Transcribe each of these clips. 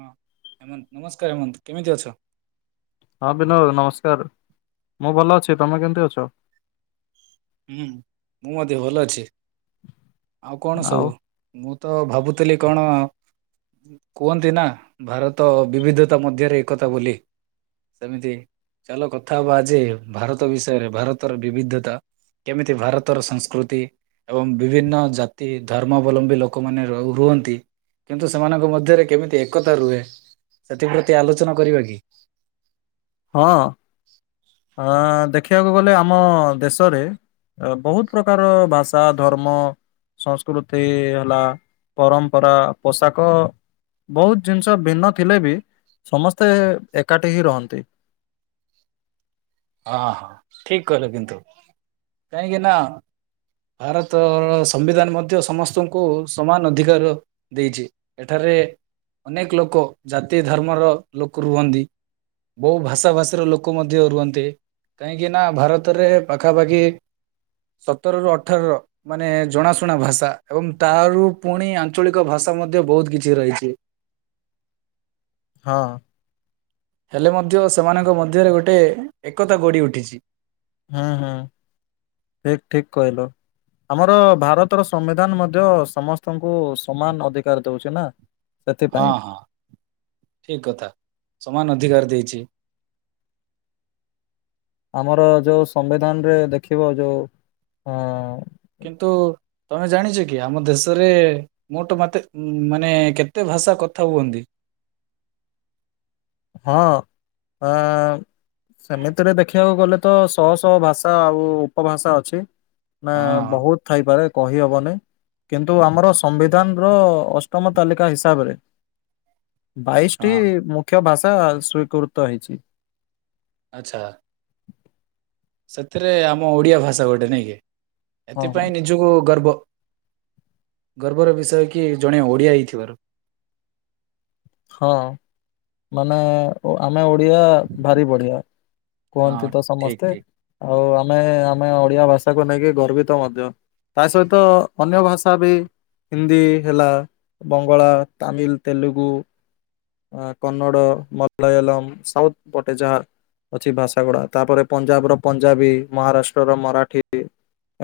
ହଁ ହେମନ୍ତ, ନମସ୍କାର ହେମନ୍ତ! କେମିତି ଅଛ? ହଁ ବିନୋଦ ନମସ୍କାର! ମୁଁ ଭଲ ଅଛି, ତମେ କେମିତି ଅଛ? ହୁଁ, ମୁଁ ମଧ୍ୟ ଭଲ ଅଛି। ଆଉ କଣ ସବୁ? ମୁଁ ତ ଭାବୁଥିଲି କଣ? କୁହନ୍ତି ନା, ଭାରତ ବିବିଧତା ମଧ୍ୟରେ ଏକତା ବୋଲି। ସେମିତି ଚାଲ କଥା ହବା ଆଜି ଭାରତ ବିଷୟରେ ଭାରତର ବିବିଧତା କେମିତି ଭାରତର ସଂସ୍କୃତି? ଏବଂ ବିଭିନ୍ନ ଜାତି ଧର୍ମାବଲମ୍ବୀ ଲୋକମାନେ ରୁହନ୍ତି। କିନ୍ତୁ ସେମାନଙ୍କ ମଧ୍ୟରେ କେମିତି ଏକତା ରୁହେ, ସେଥିପ୍ରତି ଆଲୋଚନା କରିବା କି? ହଁ। ହଁ, ଦେଖିବାକୁ ଗଲେ ଆମ ଦେଶରେ ବହୁତ ପ୍ରକାରର ଭାଷା ଧର୍ମ ସଂସ୍କୃତି ହେଲା, ପରମ୍ପରା, ପୋଷାକ। ବହୁତ ଜିନିଷ ଭିନ୍ନ ଥିଲେ ବି ସମସ୍ତେ ଏକାଠି ହେଇକି ରହନ୍ତି। ଆହ ଠିକ୍ କହିଲ କିନ୍ତୁ କାହିଁକି ନା ଭାରତର ସମ୍ବିଧାନ ମଧ୍ୟ ସମସ୍ତଙ୍କୁ ସମାନ ଅଧିକାର ଦେଇଛି। ଏଠାରେ ଅନେକ ଲୋକ ଜାତି ଧର୍ମର ଲୋକ ରୁହନ୍ତି। ବୋହୁ ଭାଷା ଭାଷୀର ଲୋକ ମଧ୍ୟ ରୁହନ୍ତି। କାହିଁକିନା ଭାରତରେ ପାଖାପାଖି ସତରରୁ ଅଠର ମାନେ ଜଣାଶୁଣା ଭାଷା ଏବଂ ତାରୁ ପୁଣି ଆଞ୍ଚଳିକ ଭାଷା ମଧ୍ୟ ବୋହୁତ କିଛି ରହିଛି। ହଁ। ହେଲେ ମଧ୍ୟ ସେମାନଙ୍କ ମଧ୍ୟରେ ଗୋଟେ ଏକତା ଗଢିଉଠିଛି। ହୁଁ ହୁଁ। ହେ ଠିକ୍ କହିଲ। ଆମର ଭାରତର ସମ୍ବିଧାନ ମଧ୍ୟ ସମସ୍ତଙ୍କୁ ସମାନ ଅଧିକାର ଦଉଛି ନା? ହଁ ସେଥିପାଇଁ ହଁ ଠିକ୍ କଥା। ସମାନ ଅଧିକାର ଦେଇଚି। ଆମର ଯୋଉ ସମ୍ବିଧାନରେ ଦେଖିବ ଯୋଉ ଅ କିନ୍ତୁ ତମେ ଜାଣିଚ କି ଆମ ଦେଶରେ ମୋଟ ମାତେ ଉମ୍ ମାନେ କେତେ ଭାଷା କଥା ହୁଅନ୍ତି? ହଁ ଆଁ ସେମିତିରେ ଦେଖିବାକୁ ଗଲେ ତ ଶହ ଶହ ଭାଷା ଆଉ ଉପଭାଷା ଅଛି। ନା ହଁ ବହୁତୁ ଥାଇପାରେ କହି ହବନି। କିନ୍ତୁ ଆମର ସମ୍ବିଧାନର ଅଷ୍ଟମ ତାଲିକା ହିସାବରେ ବାଇଶି ଟି ହଁ ମୁଖ୍ୟ ଭାଷା ସ୍ଵୀକୃତ ହେଇଚି। ଆଚ୍ଛା। ସେଥିରେ ଆମ ଓଡିଆ ଭାଷା ଗୋଟେ ନାଇଁକି। ହଁ ହଁ ଏଥିପାଇଁ ଯୋଉ ଗର୍ବ ଗର୍ବର ବିଷୟ କି ଜଣେ ଓଡିଆ ହେଇଥିବାରୁ। ହଁ, ମାନେ ଆମେ ଓଡିଆ ଭାରି ବଢିଆ। କୁହନ୍ତି ହଁ ତ ଠିକ ସମସ୍ତେ। ଠିକ ଆଉ ଆମେ ଆମେ ଓଡିଆ ଭାଷାକୁ ନେଇକି ଗର୍ବିତ ମଧ୍ୟ୍ୟ। ତା ସହିତ ଅନ୍ୟ ଭାଷା ବି ହିନ୍ଦୀ ହେଲା। ବଙ୍ଗଳା, ତାମିଲ, ତେଲୁଗୁ କନ୍ନଡ଼, ମଲୟାଲମ୍, ସାଉଥ୍ ପଟେ ଯାହା ଅଛି ଭାଷା ଗୁଡା। ତାପରେ ପଞ୍ଜାବର ପଞ୍ଜାବୀ ମହାରାଷ୍ଟ୍ରର ମରାଠୀ।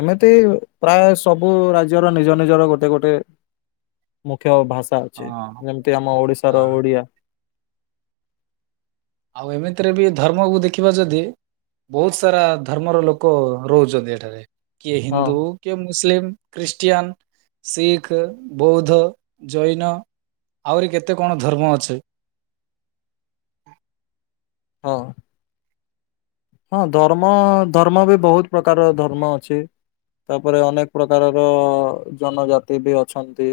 ଏମିତି ପ୍ରାୟ ସବୁ ରାଜ୍ୟର ନିଜ ନିଜର ଗୋଟେ ଗୋଟେ ମୁଖ୍ୟ ଭାଷା ହଁ ଅଛି। ହଁ ଯେମିତି ଆମ ଓଡିଶାର ଓଡିଆ। ଆଉ ଏମିତିରେ ବି ଧର୍ମକୁ ଦେଖିବ ଯଦି? ବୋହୁତ ସାରା ଧର୍ମର ଲୋକ ରହୁଚନ୍ତି ଏଠାରେ କିଏ ହଁ ହିନ୍ଦୁ କିଏ ମୁସଲିମ୍, ଖ୍ରୀଷ୍ଟିଆନ୍, ଶିଖ୍, ବୌଦ୍ଧ, ଜୈନ। ଆହୁରି କେତେ କଣ ଧର୍ମ ଅଛି। ହଁ। ହଁ ଧର୍ମ ଧର୍ମ ବି ବୋହୁତ ପ୍ରକାରର ଧର୍ମ ଅଛି। ତାପରେ ଅନେକ ପ୍ରକାରର ଜନଜାତି ବି ଅଛନ୍ତି।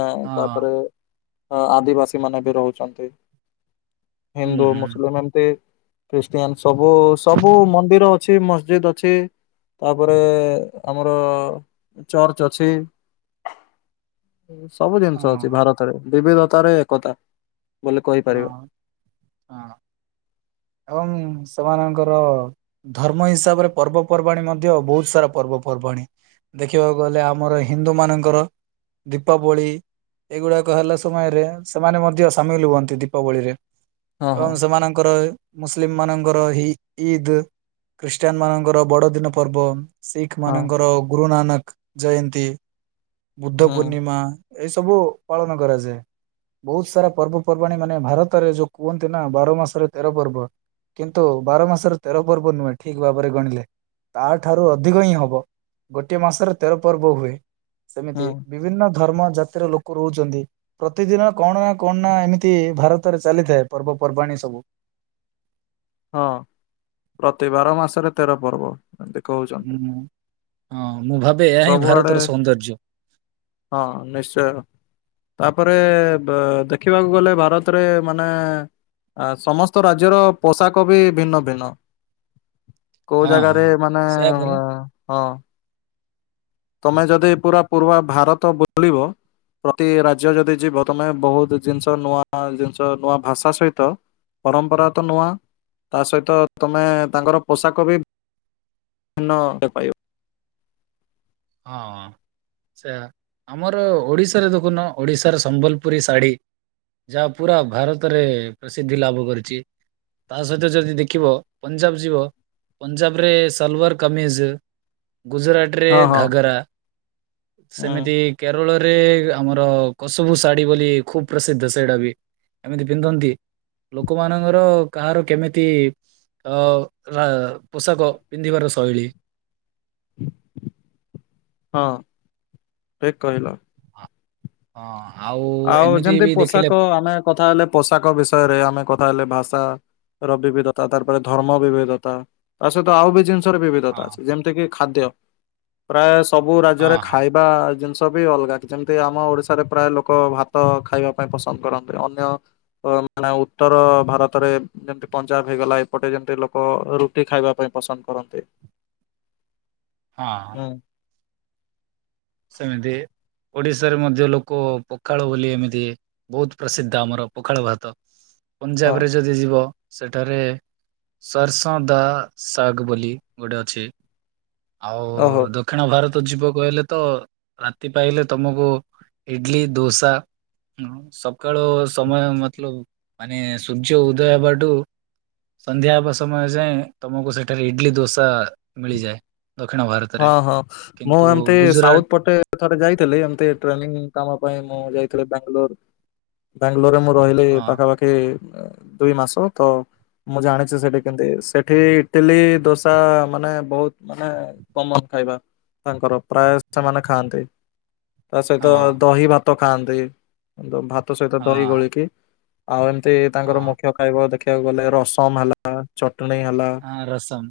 ଆଁ ହଁ ତାପରେ ଆଦିବାସୀ ମାନେ ବି ରହୁଚନ୍ତି। ହୁଁ ହିନ୍ଦୁ, ହୁଁ। ମୁସଲମ ଏମିନ୍ତି ଖ୍ରୀଷ୍ଟିୟାନସ। ସବୁ ସବୁ ମନ୍ଦିର ଅଛି ମସଜିଦ୍ ଅଛି। ତାପରେ ଆମର ଚର୍ଚ୍ଚ ଅଛି। ସବୁ ଜିନିଷ ଅଛି ହଁ ଭାରତରେ ବିବିଧତାରେ ଏକତା। ବୋଲି କହିପାରିବା ହଁ ହଁ ଏବଂ ସେମାନଙ୍କର ଧର୍ମ ହିସାବରେ ପର୍ବପର୍ବାଣୀ, ମଧ୍ୟ ବହୁତ ସାରା ପର୍ବପର୍ବାଣୀ। ଦେଖିବାକୁ ଗଲେ ଆମର ହିନ୍ଦୁମାନଙ୍କର ଦୀପାବଳି ଏଗୁଡ଼ାକ ହେଲା ସମୟରେ ସେମାନେ ମଧ୍ୟ ସାମିଲି ହୁଅନ୍ତି। ଦୀପାବଳିରେ ହଁ ହଁ। ଏବଂ ସେମାନଙ୍କର ମୁସିଲିମ ମାନଙ୍କର ଇଦ୍ ଇଦି, ଖ୍ରୀଷ୍ଟିୟାନ ମାନଙ୍କର ବଡ଼ଦିନ ପର୍ବ। ଶିଖି ହଁ। ମାନଙ୍କର ଗୁରୁ ନାନକଜୟନ୍ତୀ, ବୁଦ୍ଧ ହୁଁ ପୂର୍ଣ୍ଣିମା। ଏଇ ସବୁ ପାଳନ କରାଯାଏ, ବୋହୁତ ସାରା ପର୍ବ ପର୍ବପର୍ବାଣୀ ମାନେ ଭାରତରେ ଯୋଉ କୁହନ୍ତି ନା, ବାର ମାସରେ ତେର ପର୍ବ। କିନ୍ତୁ ବାର ମାସର ତେର ପର୍ବ ନୁହେଁ, ଠିକ ଭାବରେ ଗଣିଲେ। ତାଠାରୁ ଅଧିକ ହିଁ ହବ, ଗୋଟିଏ ମାସରେ ତେର ପର୍ବ ହୁଏ। ହୁଁ ସେମିତି ବିଭିନ୍ନ ଧର୍ମ ଜାତିର ଲୋକ ରହୁଚନ୍ତି, ପ୍ରତିଦିନ କଣ ନା କଣ ନା ଏମିତି ଇନ୍ତି ଭାରତରେ ଚାଲିଥାଏ ପର୍ବପର୍ବାଣୀ ସବୁ। ହଁ, ପ୍ରତିବାର ମାସରେ ତେର ପର୍ବ। [unintelligible] ହୁଁ ହଁ ମୁଁ ଭାବେ ଏହା ହିଁ ସବୁଆଡେ ଭାରତର ସୌନ୍ଦର୍ଯ୍ୟ। ହଁ ନିଶ୍ଚୟ। ତାପରେ ଦେଖିବାକୁ ଗଲେ ଭାରତରେ ମାନେ ଆ ସମସ୍ତ ରାଜ୍ୟର ପୋଷାକ ବି ଭିନ୍ନ ଭିନ୍ନ। କୋଉ ହଁ ଜାଗାରେ ହଁ। ମାନେ ସେୟା ପରା ହଁ ତମେ ଯଦି ପୁରା ପୂର୍ବ ଭାରତ ବୁଲିବ ପ୍ରତି ରାଜ୍ୟ ଯଦି ଯିବ ତମେ ବହୁତ ଜିନିଷ ନୂଆ ନୂଆ ଜିନିଷ ନୂଆ ଭାଷା ସହିତ ପରମ୍ପରା ତ ନୂଆ, ତା ସହିତ ତମେ ତାଙ୍କର ପୋଷାକ ବି ନ ପାଇବ। ହଁ। ଆଛା ଆମର ଓଡିଶାରେ ଦେଖୁନ ଓଡିଶାର ସମ୍ବଲପୁରୀ ଶାଢ଼ୀ। ଯାହାହୋଉ ପୁରା ଭାରତରେ ପ୍ରସିଦ୍ଧି ଲାଭ କରିଛି। ତା ସହିତ ଯଦି ଦେଖିବ ପଞ୍ଜାବ ଯିବ ପଞ୍ଜାବରେ ସାଲୁଆର କମିଜ। ଗୁଜୁରାଟ ରେ ହଁ ହଁ ଘାଗରା ହୁଁ ସେମିତି କେରଳରେ ଆମର କସୁବୁ ଶାଢ଼ୀ ବୋଲି ଖୁବ ପ୍ରସିଦ୍ଧ ସେଇଟା ବି। ଏମିତି ପିନ୍ଧନ୍ତି ଲୋକମାନଙ୍କର କାହାର କେମିତି ଅ ପୋଷାକ ପିନ୍ଧିବାର ଶୈଳୀ। ହଁ ଏକ କହିଲ। ହଁ ଆଉ। ଆଉ ଏମିତି ଯେମତି ବି ଦେଖିଲେ ପୋଷାକ ଆମେ କଥା ହେଲେ ପୋଷାକ ବିଷୟରେ ଆମେ କଥା ହେଲେ ଭାଷା ର ବିବିଧତା ତା ପରେ ଧର୍ମ ବିବିଧତା ତା ସହିତ ଆଉ ବି ଜିନିଷର ବିବିଧ ହଁ ଯେମିତି କି ଖାଦ୍ୟ ପ୍ରାୟ ସବୁ ହଁ ରାଜ୍ୟରେ ହଁ ଖାଇବା ବା ଜିନିଷ ବି ଅଲଗା ଯେମତି ଆମ ଓଡିଶାରେ ପ୍ରାୟ ଲୋକ ଲୋକ ଭାତ ଖାଇବା ପାଇଁ ପସନ୍ଦ କରନ୍ତି, ଅନ୍ୟ ମାନେ ଉତ୍ତର ଭାରତରେ ଯେମତି ପଞ୍ଜାବ ହେଇଗଲା ଏପଟେ ଯେମତି ଲୋକ ରୁଟି ଖାଇବା ପାଇଁ ପସନ୍ଦ କରନ୍ତି। ହଁ। ହୁଁ। ସେମିତି। ଓଡିଶାରେ ମଧ୍ୟ ଲୋକ ପଖାଳ ବୋଲି ଏମିତି ବହୁତ ପ୍ରସିଦ୍ଧ ଆମର ପଖାଳ ଭାତ। ହଁ ପଞ୍ଜାବ ରେ ଯଦି ଯିବ ସେଠାରେ ସରସ ଦା ଶାଗ ବୋଲି ଗୋଟେ ଅଛି। ଆଉ ଓହୋ ଦକ୍ଷିଣ ଭାରତ ଯିବ କହିଲେ ତ ରାତି ପାହିଲେ ତମକୁ ଇଟଲି ଦୋସା ହଁ ସକାଳ ସମୟ ମତଲବ ମାନେ ସୂର୍ଯ୍ୟ ଉଦୟ ହେବା ଠୁ ସନ୍ଧ୍ୟା ହେବା ସମୟ ଯାଏଁ ତମକୁ ସେଠାରେ ଇଟଲି ଦୋସା ମିଳିଯାଏ। ଦକ୍ଷିଣ ଭାରତ ହଁ ହଁ ମୁଁ ଏମତି ସାଉଥ ପଟେ ଥରେ ଯାଇଥିଲି ଏମତି ଟ୍ରେନିଂ କାମ ପାଇଁ ମୁଁ ଯାଇଥିଲି ବାଙ୍ଗଲୋର। ବାଙ୍ଗଲୋର ରେ ମୁଁ ରହିଲି ହଁ ପାଖାପାଖି ଦୁଇ ମାସ ତ ମୁଁ ଜାଣିଛି ସେଠି କେମତି ସେଠି ଇଟିଲୀ ଦୋସା ମାନେ ବହୁତ ମାନେ କମନ ଖାଇବା ତାଙ୍କର ପ୍ରାୟ ସେମାନେ ଖାଆନ୍ତି ତା ହଁ ସହିତ ଦହି ଭାତ ଭାତ ଖାଆନ୍ତି ଭାତ ସହିତ ଦହି ହଁ। ଗୋଳିକି ଆଉ ଏମିତି ତାଙ୍କର ହଁ ମୁଖ୍ୟ ଖାଇବା ଦେଖିବାକୁ ଗଲେ ରସମ ହେଲା ଚଟଣୀ ହେଲା। ହଁ, ରସମ୍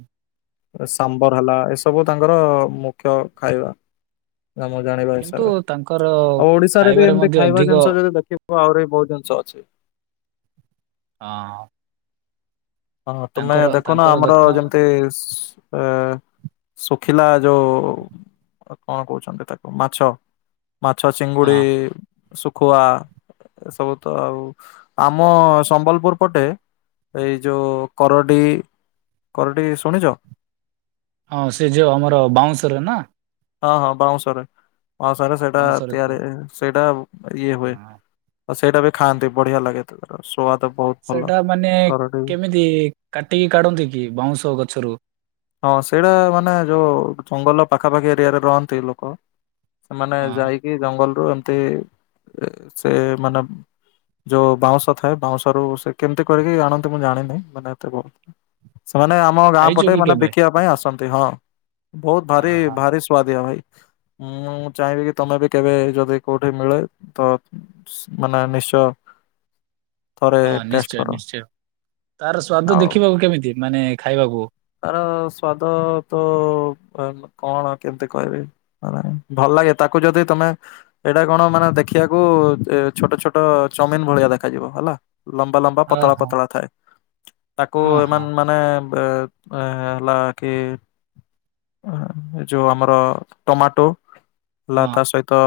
ସାମ୍ବର ହେଲା ଏସବୁ ତାଙ୍କର ମୁଖ୍ୟ ଖାଇବା। ନା ମୁଁ ଜାଣିବା କିନ୍ତୁ ହିସାବରେ ତାଙ୍କର ଆଉ ଓଡିଶାରେ ବି ଖାଇବାରେ ଏମିତି ମଧ୍ୟ ଖାଇବା ଅଧିକ ଜିନିଷ ଯଦି ଦେଖ ଆହୁରି ବି ବହୁତ ଜିନିଷ ଅଛି। ହଁ। ହଁ ତୁମେ ତାଙ୍କର ଦେଖୁନ ତାଙ୍କର ଆମର ଦକ୍ଷିଣ ଯେମିତି ଶୁ ଏ ଶୁଖିଲା ଯୋଉ କଣ କହୁଛନ୍ତି ତାକୁ ମାଛ। ମାଛ ଚିଙ୍ଗୁଡି ହଁ ଶୁଖୁଆ। ଏସବୁ ତ ଆଉ ଆମ ସମ୍ବଲପୁର ପଟେ ଏଇ ଏ ଯୋଉ କରଡ଼ି କରଡ଼ି ଶୁଣିଛ? ହଁ ସେ ଯୋଉ ଆମର ବାଉଁଶରେ ନା? ହଁ ହଁ ବାଉଁଶରେ ବାଉଁଶରେ ସେଇଟା ବାଉଁଶର ତି ତିଆରି ସେଇଟା ଇଏ ହୁଏ। ହଁ ଆଉ ସେଇଟା ବି ଖାଆନ୍ତି ବଢିଆ ଲାଗେ ତ ତାର ସୁଆଦ ବହୁତ। ଭଲ ସେଟା ମାନେ କରଡି କେମିତି କାଟିକି କାଢନ୍ତି କି ବାଉଁଶ ଗଛରୁ। ହଁ ସେଇଟା ମାନେ ଯୋଉ ଜଙ୍ଗଲ ପାଖାପାଖି ଏରିଆରେ ରହନ୍ତି ଲୋକ। ସେମାନେ ହଁ ଯାଇକି ଜଙ୍ଗଲରୁୁ ଏମତି ସେ ମାନ ଯୋଉ ବାଉଁଶ ଥାଏ ବାଉଁଶରୁ ସେ କେମିତି କରିକି ଆଣନ୍ତି ମୁଁ ଜାଣିନି ମାନେ ଏତେ ବହୁତ ସେମାନେ ଆମ ଗାଁ ଖାଇଛୁ ପଟେ କି ମାନେ କେବେ? ବିକିବା ପାଇଁ ଆସନ୍ତି ହଁ ବହୁତ ଭାରି ଓହୋ ହଁ ଭାରି। ଶୁଆଦିଆ ଭାଇ ମୁଁ ଚାହିଁବି କି ତମେ ବି କେବେ ଯଦି କୋଉଠି ମିଳେ ତ ମାନେ ନିଶ୍ଚୟ। [unintelligible] ଥରେ ହଁ ଟେଷ୍ଟ ନିଶ୍ଚୟ କର ନିଶ୍ଚୟ ତାର ସ୍ଵାଦ ଆଉ ଦେଖିବାକୁ କେମିତି ମାନେ ଖାଇବାକୁ? ତାର ସ୍ଵାଦ ତ କଣ କେମତି କହିବି? ମେ ଭଲ ଲାଗେ ତାକୁ ଯଦି ତମେ ଏଇଟା କଣ ମାନେ ଦେଖିବାକୁ ଛୋଟ ଛୋଟ ଚାଉମିନ ଭଳିଆ ଦେଖାଯିବ ହେଲା। ଲମ୍ବା ଲମ୍ବା ଓହୋ ପତଳା ହଁ ପତଳା ଥାଏ ତାକୁ ହଁ ହଁ ଏମାନ ମାନେ ଆ ହେଲା କିି? ଏ ଯୋଉ ଆମର ଟମାଟୋ ହେଲା ହଁ ତା ସହି ତ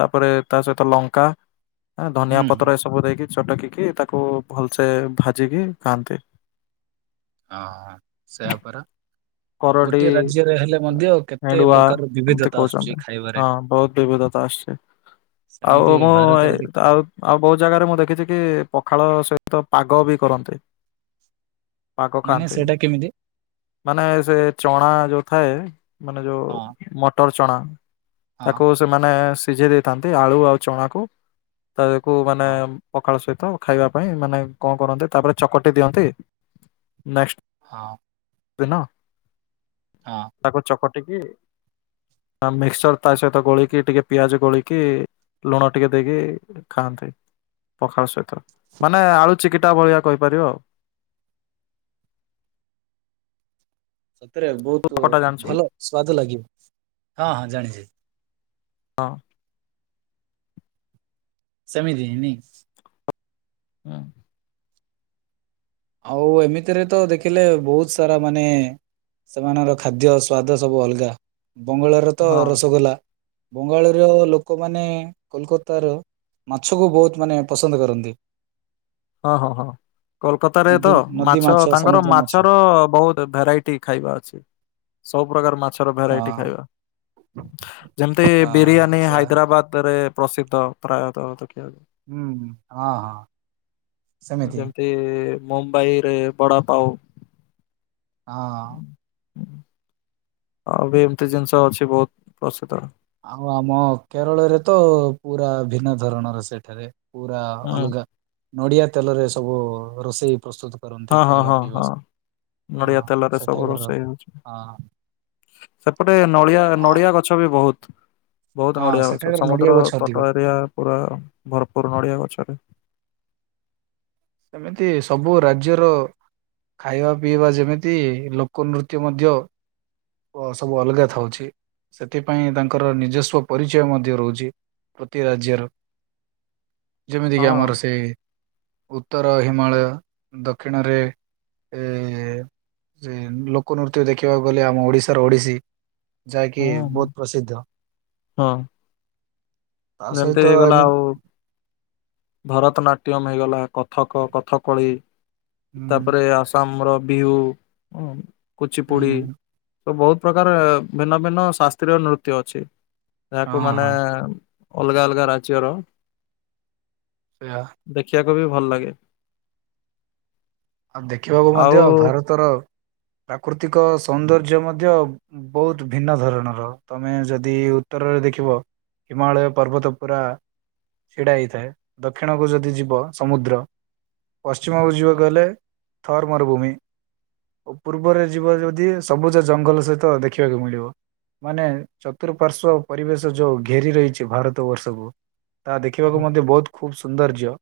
ତାପରେ ତା ସହିତ ଲଙ୍କା ଧନିଆ ହୁଁ ହୁଁ ପତ୍ର ଏସ ସବୁ ଦେଇକି ଚଟକିକି ତାକୁ ଭଲସେ ଭାଜିକି ଖାଆନ୍ତି। ହଁ ସେୟାପରା। କରଡି ଗୋଟିଏ ରାଜ୍ୟରେ ହେଲେ ମଧ୍ୟ କେତେ ହେଣ୍ଡୁଆ ପ୍ରକାର ଏମିତି ବିବିଧତା ଆସୁଛି କହୁଛନ୍ତି ଖାଇବାରେ? ହଁ ବହୁତ ବିବିଧତା ଆସିଛି [unintelligible] ଆଉ ସେମିତି ମୁଁ ଏଇ ଭାରତର ଦେଖିବ ଆଉ ଆଉ ବହୁତ ଜାଗାରେ ମୁଁ ଦେଖିଛି କି ପଖାଳ ସହିତ ପାଗ ବି କରନ୍ତି। ପାଗ ମାନେ ଖାଆନ୍ତି ସେଇଟା କେମିତି? ମାନେ ସେ ଚଣା ଯୋଉ ଥାଏ। ମାନେ ଯୋଉ ହଁ। ମଟର ଚଣା। ହଁ ତାକୁ ସେମାନେ ସିଝେଇ ଦେଇଥାନ୍ତି ଆଳୁ ଆଉ ଚଣାକୁ। ତ ୟେକୁ ମାନେ ହଁ ପଖାଳ ସହିତ ଖାଇବା ପାଇଁ ମାନେ କଣ କରନ୍ତି ତାପରେ ଚକଟି ଦିଅନ୍ତି। ନେକ୍ସଟ ହଁ। [unintelligible] ହଁ। ତାକୁ ଚକଟିକି ମିକ୍ସଚର ତା ସହିତ ଗୋଳିକି, ଟିକେ ପିଆଜ ଗୋଳିକି, ଲୁଣ ଟିକେ ଦେଇକି ଖାଆନ୍ତେ ପଖାଳ ସହିତ। ମାନେ ଆଳୁ ଚିକିଟା ଭଳିଆ କହିପାରିବ ଆଉ। ସତରେ ବହୁତ ଚକଟା ଜାଣିଛୁ କି? ଭଲ ସୁଆଦ ଲାଗିବ। ହଁ ହଁ ଜାଣିଛି। ହଁ। [unintelligible] ହଁ। ଆଉ ଏମିତିରେ ତ ଦେଖିଲେ ବହୁତ ସାରା ମାନେ ସେମାନଙ୍କର ଖାଦ୍ୟ, ସ୍ବାାଦ ସବୁ ଅଲଗା। ବଙ୍ଗଳାରେ ତ ହଁ ରସଗୋଲା। ବଙ୍ଗଳାର ଲୋକମାନେ କୋଲକାତାର ମାଛକୁ ବହୁତ ମାନେ ପସନ୍ଦ କରନ୍ତି। ହଁ -ହଁ -ହଁ। କୋଲକତାରେ ତ, ନଦୀ ନଦୀ ମାଛ ତାଙ୍କର ସମୁଦ୍ର ମାଛ ମାଛର ବହୁତ ଭେରାଇଟି ଖାଇବା ଅଛି। ସବୁ ପ୍ରକାର ମାଛ ର ହଁ ଭେରାଇଟି ଖାଇବା। ଯେମିତି ହଁ ବିରିୟାନୀ ସେ ହାଇଦ୍ରାବାଦ ରେ ପ୍ରସିଦ୍ଧ। ପ୍ରାୟତଃ ଦେଖିବାକୁ। ହୁଁ -ହୁଁ, ହଁ -ହଁ। ସେମିତି ଯେମିତି ମୁମ୍ବାଇରେ ବଡାପାଉ। ହଁ। ଆଉ ବି ଏମତି ଜିନିଷ ଅଛି ବହୁତ ପ୍ରସିଦ୍ଧ। ଆଉ ଆମ କେରଳରେ ତ ପୁରା ଭିନ୍ନ ଧରଣର ସେଠାରେ। ପୁରା ଅଲଗା। ନଡିଆ ତେଲରେ ସବୁ ରୋଷେଇ ପ୍ରସ୍ତୁତ। କରନ୍ତି ହଁ ହଁ ଖାଇବା, ହଁ ପିଇବା ହଁ। ସ। ନଡିଆ ହଁ ତେଲରେ ସବୁ ସେଠାକାର ରୋଷେଇ ହଉଛି ହଁ ସେପଟେ ନଳିଆ, ନଡ଼ିଆ ଗଛ ବି ବହୁତ। ବହୁତ ହଁ ନଡିଆ ଗଛ। ସେଠାକାର ନଡିଆ ସମୁଦ୍ର ଗଛ ଅଧିକ ତଟ ଏରିଆ ପୁରା ଭରପୁର ନଡିଆ ଗଛରେ ସେମିତି ସବୁ ରାଜ୍ୟର ଖାଇବା ପିଇବା ଯେମିତି। ଲୋକ ନୃତ୍ୟ ମଧ୍ୟ ଓ ସବୁ ଅଲଗା ଥାଉଛି। ସେଥିପାଇଁ ତାଙ୍କର ନିଜସ୍ୱ ପରିଚୟ ମଧ୍ୟ ରହୁଛି ପ୍ରତି ରାଜ୍ୟର। ଯେମିତି କିି ହଁ। ଆମର ସେ ଉତ୍ତର ହିମାଳୟ, ଦକ୍ଷିଣରେ ଏ ସେ ଲୋକନୃତ୍ୟ ଦେଖିବାକୁ ଗଲେ ଆମ ଓଡି ଶା ର ଓଡିଶୀ ଯାହାକି ହୁଁ ହୁଁ ବହୁତ ପ୍ରସିଦ୍ଧ। ତା ଯେମତି ସହିତ ହେଇଗଲା ଏମିତି ଆଉ। ଭରତନାଟ୍ୟମ ହେଇଗଲା, କଥକ, କଥକଳି ହୁଁ ତାପରେ ଆସ ତମ୍ର, ବିହୁ ଉଁ ହୁଁ କୁଚିପୁଡ଼ି। ହଁ ସବୁ ବହୁତ ପ୍ରକାର ଭିନ୍ନ- ଭିନ୍ନ ଶାସ୍ତ୍ରୀୟ ନୃତ୍ୟ ଅଛି। ଯାହାକୁ ମାନେ ହଁ ଅଲଗା -ଅଲଗା ରାଜ୍ୟର ସେଇଆ ଦେଖିବାକୁ ବି ଭଲ ଲାଗେ। ଆଉ ଦେଖିବାକୁ ଆଉ ମଧ୍ୟ ଭାରତର ପ୍ରାକୃତିକ ସୌନ୍ଦର୍ଯ୍ୟ ମଧ୍ୟ ବହୁତ ଭିନ୍ନ ଧରଣର ତମେ ଯଦି ଉତ୍ତରରେ ଦେଖିବ ହିମାଳୟ ପର୍ବତପୁରା ଛିଡ଼ା ହେଇଥାଏ ଦକ୍ଷିଣକୁ ଯଦି ଯିବ ସମୁଦ୍ର ପଶ୍ଚିମକୁ ଯିବ କହିଲେ ଥର୍ ମରୁଭୂମି। ଓ ପୂର୍ବରେ ଯିବ ଯଦି ସବୁଜ ଜଙ୍ଗଲ ସହିତ ଦେଖିବାକୁ ମିଳିବ। ମାନେ ଚତୁଃପାର୍ଶ୍ଵ ପରିବେଶ ଯୋଉ ଘେରି ରହିଛି ଭାରତ ବର୍ଷକୁ ତାହା ଦେଖିବାକୁ ମଧ୍ୟ ବହୁତ ଖୁବ ସୌନ୍ଦର୍ଯ୍ୟ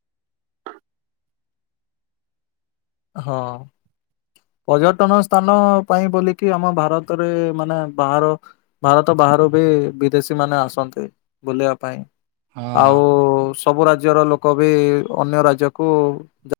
ହଁ ପର୍ଯ୍ୟଟନ ସ୍ଥାନ ପାଇଁ ବୋଲିକି ଆମ ଭାରତରେ ମାନେ ବାହାର ଭାରତ ବାହାରୁ ବି ବିଦେଶୀ ମାନେ ଆସନ୍ତି ବୁଲିବା ପାଇଁ। ହଁ। ଆଉ ସବୁ ରାଜ୍ୟର ଲୋକ ବି ଅନ୍ୟ ରାଜ୍ୟକୁ